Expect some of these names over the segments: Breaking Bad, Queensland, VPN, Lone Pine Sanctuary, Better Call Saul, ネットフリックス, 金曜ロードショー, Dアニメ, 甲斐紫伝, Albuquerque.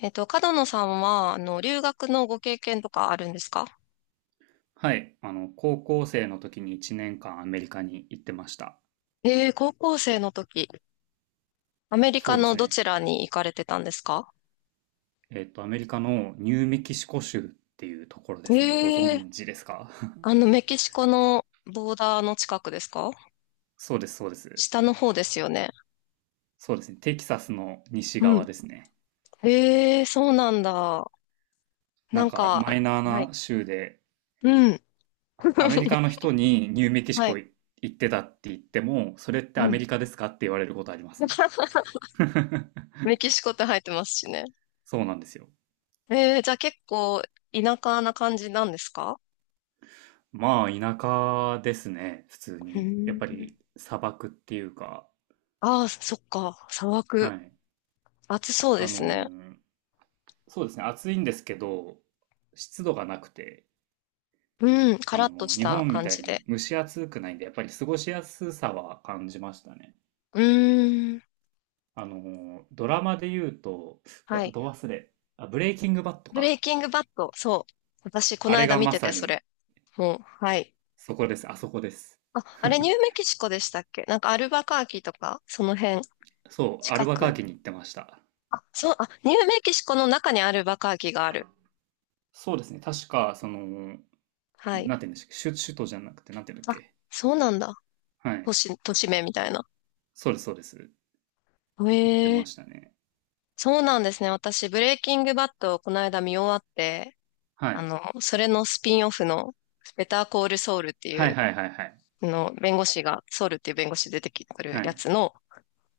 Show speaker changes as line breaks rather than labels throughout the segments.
角野さんは、留学のご経験とかあるんですか？
はい。高校生の時に1年間アメリカに行ってました。
ええ、高校生の時、アメリ
そ
カ
うです
のど
ね。
ちらに行かれてたんですか？
アメリカのニューメキシコ州っていうところですね。ご
ええ、
存知ですか？
メキシコのボーダーの近くですか？
そうです、そうです。
下の方ですよね。
そうですね。テキサスの西
う
側
ん。
ですね。
ええ、そうなんだ。な
なん
ん
か、マ
か、
イナー
はい。
な州で、
うん。
アメリカの 人にニューメキシ
は
コ
い。
行ってたって言っても、それって
う
ア
ん。
メリカですかって言われることありますね。
メキシコって入ってますしね。
そうなんですよ。
ええ、じゃあ結構田舎な感じなんですか？
まあ、田舎ですね。普通
う
に。やっぱ
ん。
り、砂漠っていうか、
ああ、そっか。砂漠。
はい。
暑そうで
あの
すね。
ーそうですね、暑いんですけど、湿度がなくて、
うん、カラッとし
日
た
本み
感
た
じ
いに
で。
蒸し暑くないんで、やっぱり過ごしやすさは感じましたね。
うーん、
ドラマで言うと、う
は
わ、
い。
ど忘れ、あ、ブレイキングバッド
ブレイ
か。
キングバッド、そう。私、こ
あ
の
れ
間
が
見
ま
てて、
さ
そ
に、
れ。もう、はい。
そこです、あそこです。
あ、あれ、ニューメキシコでしたっけ？なんか、アルバカーキとか、その辺、
そう、ア
近
ルバカー
く。
キに行ってました。
あ、そう、あ、ニューメキシコの中にアルバカーキがある。
そうですね、確か、
はい。
なんて言うんでしたっけ、首都じゃなくて、なんて言うんだっ
あ、
け。
そうなんだ。
は
都
い。
市、都市名みたいな。
そうです、そうです。
へ
行ってま
え、
したね。
そうなんですね。私、ブレイキングバッドをこの間見終わって、
はい。
それのスピンオフの、ベターコールソウルってい
はい
う
はいはいはい。
の、弁護士が、ソウルっていう弁護士出てくる
は
や
い。
つの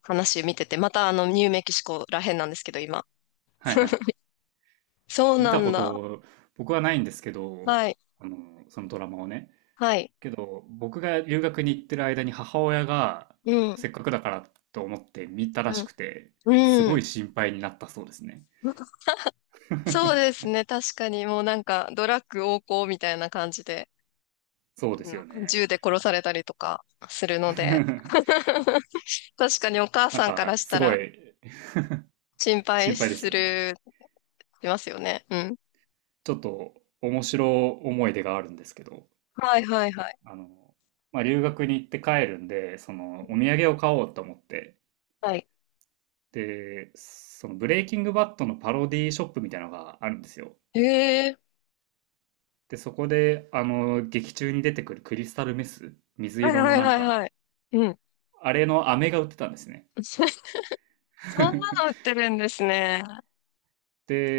話見てて、またニューメキシコらへんなんですけど、今。
はいはい。
そう
見
な
た
ん
こ
だ。
と僕はないんですけど、
はい。
あの、そのドラマをね。
はい。
けど、僕が留学に行ってる間に母親が
うん。
せっかくだからと思って見たら
う
し
ん。
くて、す
う
ご
ん。
い心配になったそうですね。
そうです ね。確かに、もうなんか、ドラッグ横行みたいな感じで、
そうですよ
う
ね。
銃で殺されたりとかするので、確かにお母
なん
さんから
か、
し
す
た
ご
ら
い
心配
心配です
す
よね。
る、しますよね。うん。
ちょっと面白い思い出があるんですけど、
はいはいはい。
あの、まあ、留学に行って帰るんで、お土産を買おうと思って、
はい。
で、そのブレイキングバッドのパロディーショップみたいなのがあるんですよ。
へえ。
で、そこで、劇中に出てくるクリスタルメス、水
はい
色の
はい
なん
はい
か、
はい。うん。
あれの飴が売ってたんですね。
そんなの売っ てるんですね。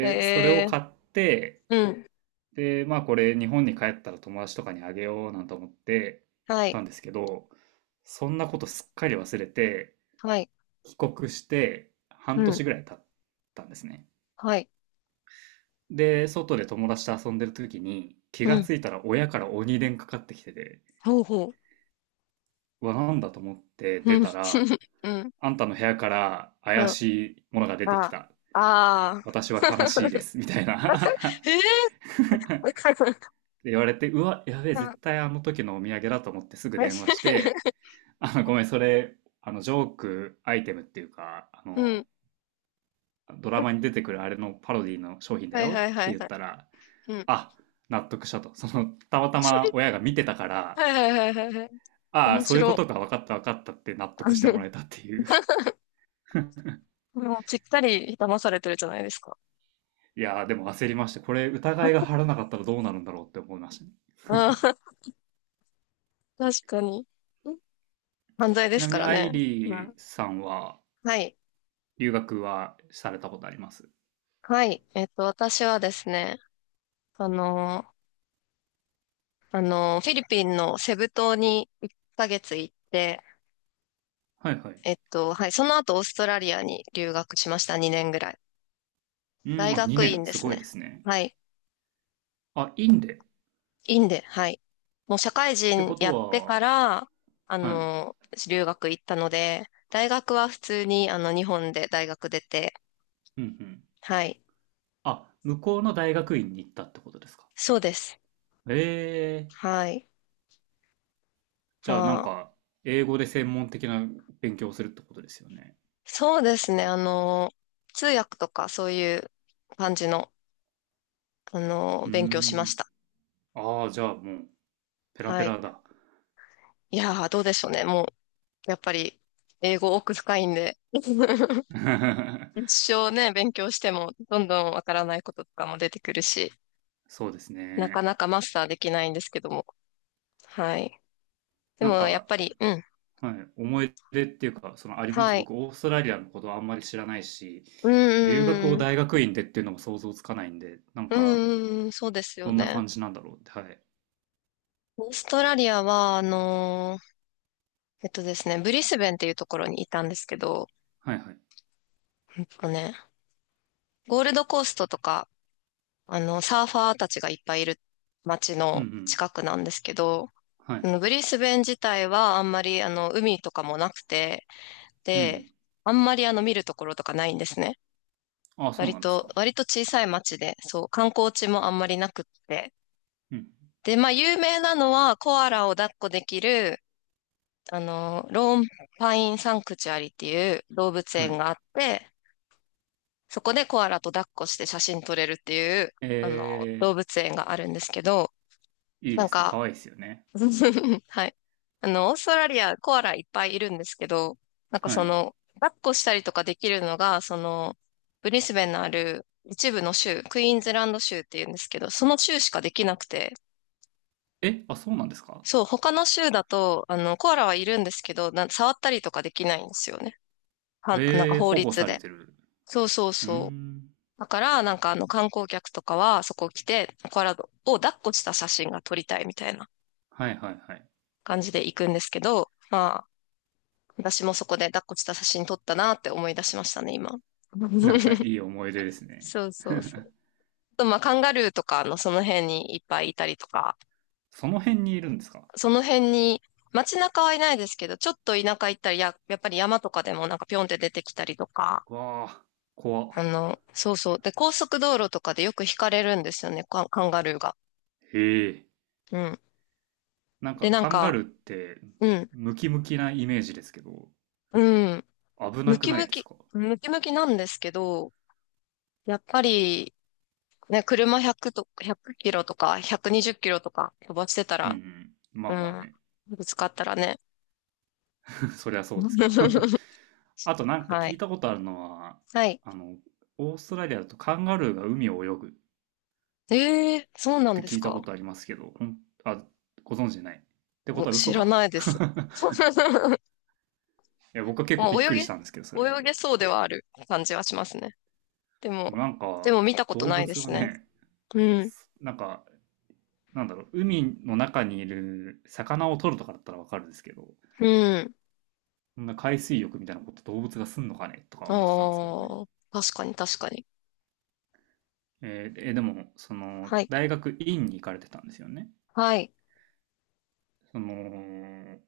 へ
それを
え。
買って、
うん。
で、まあこれ日本に帰ったら友達とかにあげようなんて思って
は
た
い。
んですけど、そんなことすっかり忘れて、
はい。
帰国して
う
半
ん。
年ぐらい経ったんですね。
はい。
で、外で友達と遊んでる時に、気
う
が
ん。
ついたら親から鬼電かかってきてて、
ほうほう。
うわ、なんだと思って
う
出
ん。
たら、
うん。
あんたの部屋から
う
怪
ん。
しいものが出て
あ
き
あ。
た。
ああ。
私は悲しいです。みたいな
ええ、わ かる。
で言われて、うわ、やべえ、
うん。
絶対あの時のお土産だと思ってすぐ電話し て、ごめん、それ、ジョークアイテムっていうか、
うん。
ドラマに出てくるあれのパロディの商品だ
はいは
よ
い
っ
は
て
い
言っ
はい。
たら、
うん。
あ、納得したと。たまたま親 が見てたから、
はいはいはいはいはい。
ああ、
面
そういうこ
白。
とか、分かった分かったって納得しても らえたっていう。
もうぴったり騙されてるじゃないですか。
いやー、でも焦りました。これ疑いが晴らなかったらどうなるんだろうって思いましたね。
ああ、確かに。ん犯罪で
ち
す
なみ
か
に
ら
アイ
ね。う
リ
ん。
ーさんは
はい。
留学はされたことあります？
はい。私はですね、その、フィリピンのセブ島に1ヶ月行って、
はいはい。
はい、その後オーストラリアに留学しました、2年ぐらい。
うん、
大
あ、
学
2
院
年、
で
す
す
ごい
ね。
ですね。
はい、
あ、インデっ
院で、はい。もう社会
て
人
こ
や
と
って
は、
から、あ
はい。
の、留学行ったので、大学は普通に、日本で大学出て、
うんうん。
はい、
あ、向こうの大学院に行ったってことですか？
そうです。
ええ、
はい。ま
じゃあなん
あ、
か、英語で専門的な勉強をするってことですよね。
そうですね、通訳とかそういう感じの、
うー
勉強しまし
ん。
た。
ああ、じゃあもう、ペラ
は
ペ
い。
ラだ。
いやー、どうでしょうね。もう、やっぱり、英語奥深いんで。一 生ね、勉強しても、どんどんわからないこととかも出てくるし、
そうです
なか
ね。
なかマスターできないんですけども。はい。で
なん
も、やっ
か、
ぱり、うん。
はい、思い出っていうか、あります。
はい。
僕、オーストラリアのことあんまり知らないし、
う
留学
ん、
を
うん、
大学院でっていうのも想像つかないんで、なん
う
か、
ん、うん、そうですよ
どんな
ね。
感じなんだろうって。はい。
オーストラリアは、あのーえっとですね、ブリスベンっていうところにいたんですけど、
はいはい。
えっとね、ゴールドコーストとか、サーファーたちがいっぱいいる街
うんう
の
ん。
近くなんですけど、
はい。
ブリスベン自体はあんまり海とかもなくて、
うんう
で、
ん。
あんまり見るところとかないんですね。
ああ、そう
割
なんですか。
と、割と小さい町で、そう、観光地もあんまりなくって。
うん。
で、まあ有名なのはコアラを抱っこできる、ローンパインサンクチュアリっていう動物
は
園
い。
があって、そこでコアラと抱っこして写真撮れるっていう、
え
あの、動物園があるんですけど、
ー、いい
な
で
ん
すね。
か、
可愛いですよね。
はい。オーストラリア、コアラいっぱいいるんですけど、なんか
はい。
抱っこしたりとかできるのが、ブリスベンのある一部の州、クイーンズランド州っていうんですけど、その州しかできなくて、
え、あ、そうなんですか。
そう、他の州だと、コアラはいるんですけど、触ったりとかできないんですよね。は、なんか
えー、
法
保護
律
され
で。
てる。
そうそう
うー
そう。
ん。
だから、なんか観光客とかは、そこ来て、コアラを抱っこした写真が撮りたいみたいな
はいはいはい。
感じで行くんですけど、まあ、私もそこで抱っこした写真撮ったなって思い出しましたね、今。
はい、 いい思い出ですね。
そうそうそう。あとまあ、カンガルーとかのその辺にいっぱいいたりとか、
その辺にいるんですか？
その辺に、街中はいないですけど、ちょっと田舎行ったりやっぱり山とかでもなんかピョンって出てきたりとか、
うわあ、怖っ。
そうそう。で、高速道路とかでよく引かれるんですよね、カンガルーが。
へえ。
うん。
なんか
で、なん
カンガ
か、
ルーって
うん、
ムキムキなイメージですけど、
うん、
危な
ム
く
キ
ない
ム
です
キ、
か？
ムキムキなんですけど、やっぱり、ね、車100と、1キロとか、120キロとか飛ばしてた
うんう
ら、
ん。ま
う
あまあ
ん、
ね。
ぶつかったらね。
そりゃそうですけど。あとなんか
は
聞い
い。
たことあるのは、
はい。
あの、オーストラリアだとカンガルーが海を泳ぐっ
ええ、そうなん
て
で
聞
す
いた
か？
ことありますけど、あ、ご存知ない。ってこ
ご
とは
知
嘘
ら
か。
ないで す。
いや、僕は結構
も
び
う
っ
泳
く
げ、
りしたんですけど、それで。
泳
で
げそうではある感じはしますね。で
も
も、
なん
で
か、
も見たこと
動
ないで
物は
すね。
ね、
うん。
なんかなんだろう、海の中にいる魚を取るとかだったらわかるんですけど、
うん。
そんな海水浴みたいなこと動物がすんのかねとか思ってたんですけどね。
ああ、確かに確かに。
でも、
はい。
大学院に行かれてたんですよね。
はい。
その、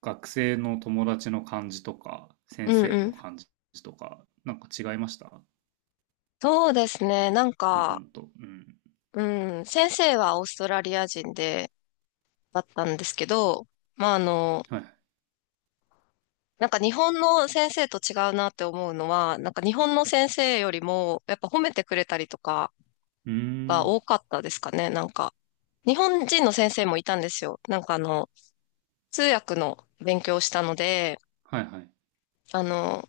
学生の友達の感じとか、
う
先
ん
生
うん。
の感じとか、なんか違いました？
そうですね。なん
日
か、
本と。うん。
うん、先生はオーストラリア人で、だったんですけど、まあ、
はい。
なんか日本の先生と違うなって思うのは、なんか日本の先生よりも、やっぱ褒めてくれたりとか
うー
が多
ん。
かったですかね、なんか。日本人の先生もいたんですよ。なんか通訳の勉強をしたので、
はいはい。
あの、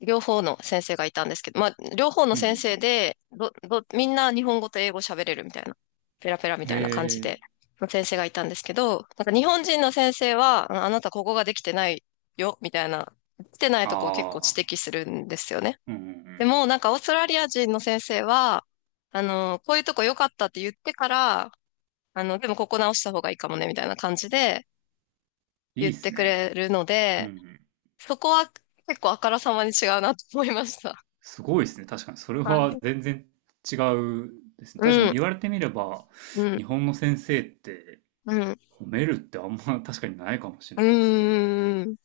両方の先生がいたんですけど、まあ、両方の
うんう
先
ん
生で、みんな日本語と英語喋れるみたいな、ペラペラみ
うん。
たいな感じ
え
で、
ー。
の先生がいたんですけど、なんか日本人の先生は、ああなたここができてないよ、みたいな、できてないとこを結構
あ
指
あ。
摘するんですよね。
うんうんう
で
ん。
も、なんかオーストラリア人の先生は、こういうとこ良かったって言ってから、でもここ直した方がいいかもね、みたいな感じで
い
言
い
っ
っす
てく
ね。
れるの
うんう
で、
ん。
そこは結構あからさまに違うなと思いました。
すごいですね。確かに。それ
は
は
い。
全然違うですね。確か
う
に
ん、
言われてみれば、
うん、
日本の先生って
うん、
褒めるってあんま 確かにないかもしれ
う
ないですね。
ーん、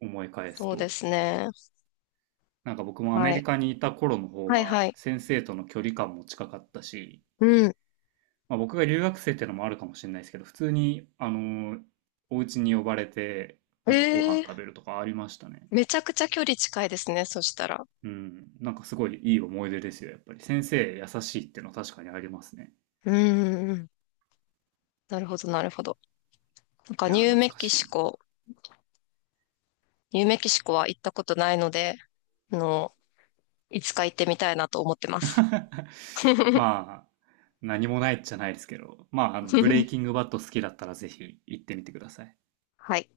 思い返す
そうで
と。
すね。
なんか僕もアメ
は
リ
い。
カにいた頃の方
はい、
が
はい。
先生との距離感も近かったし、
うん。
まあ、僕が留学生ってのもあるかもしれないですけど、普通に、お家に呼ばれて、なんかご飯
え
食べ
え、
るとかありましたね。
めちゃくちゃ距離近いですね、そしたら。
うん。なんかすごいいい思い出ですよ、やっぱり。先生優しいってのは確かにありますね。
うーん、なるほど、なるほど。なんか、
い
ニ
や
ュー
懐
メ
か
キ
し
シ
い。
コ、ニューメキシコは行ったことないので、あの、いつか行ってみたいなと思ってます。
まあ、何もないじゃないですけど、まあ、ブレイキングバッド好きだったらぜひ行ってみてください。
はい。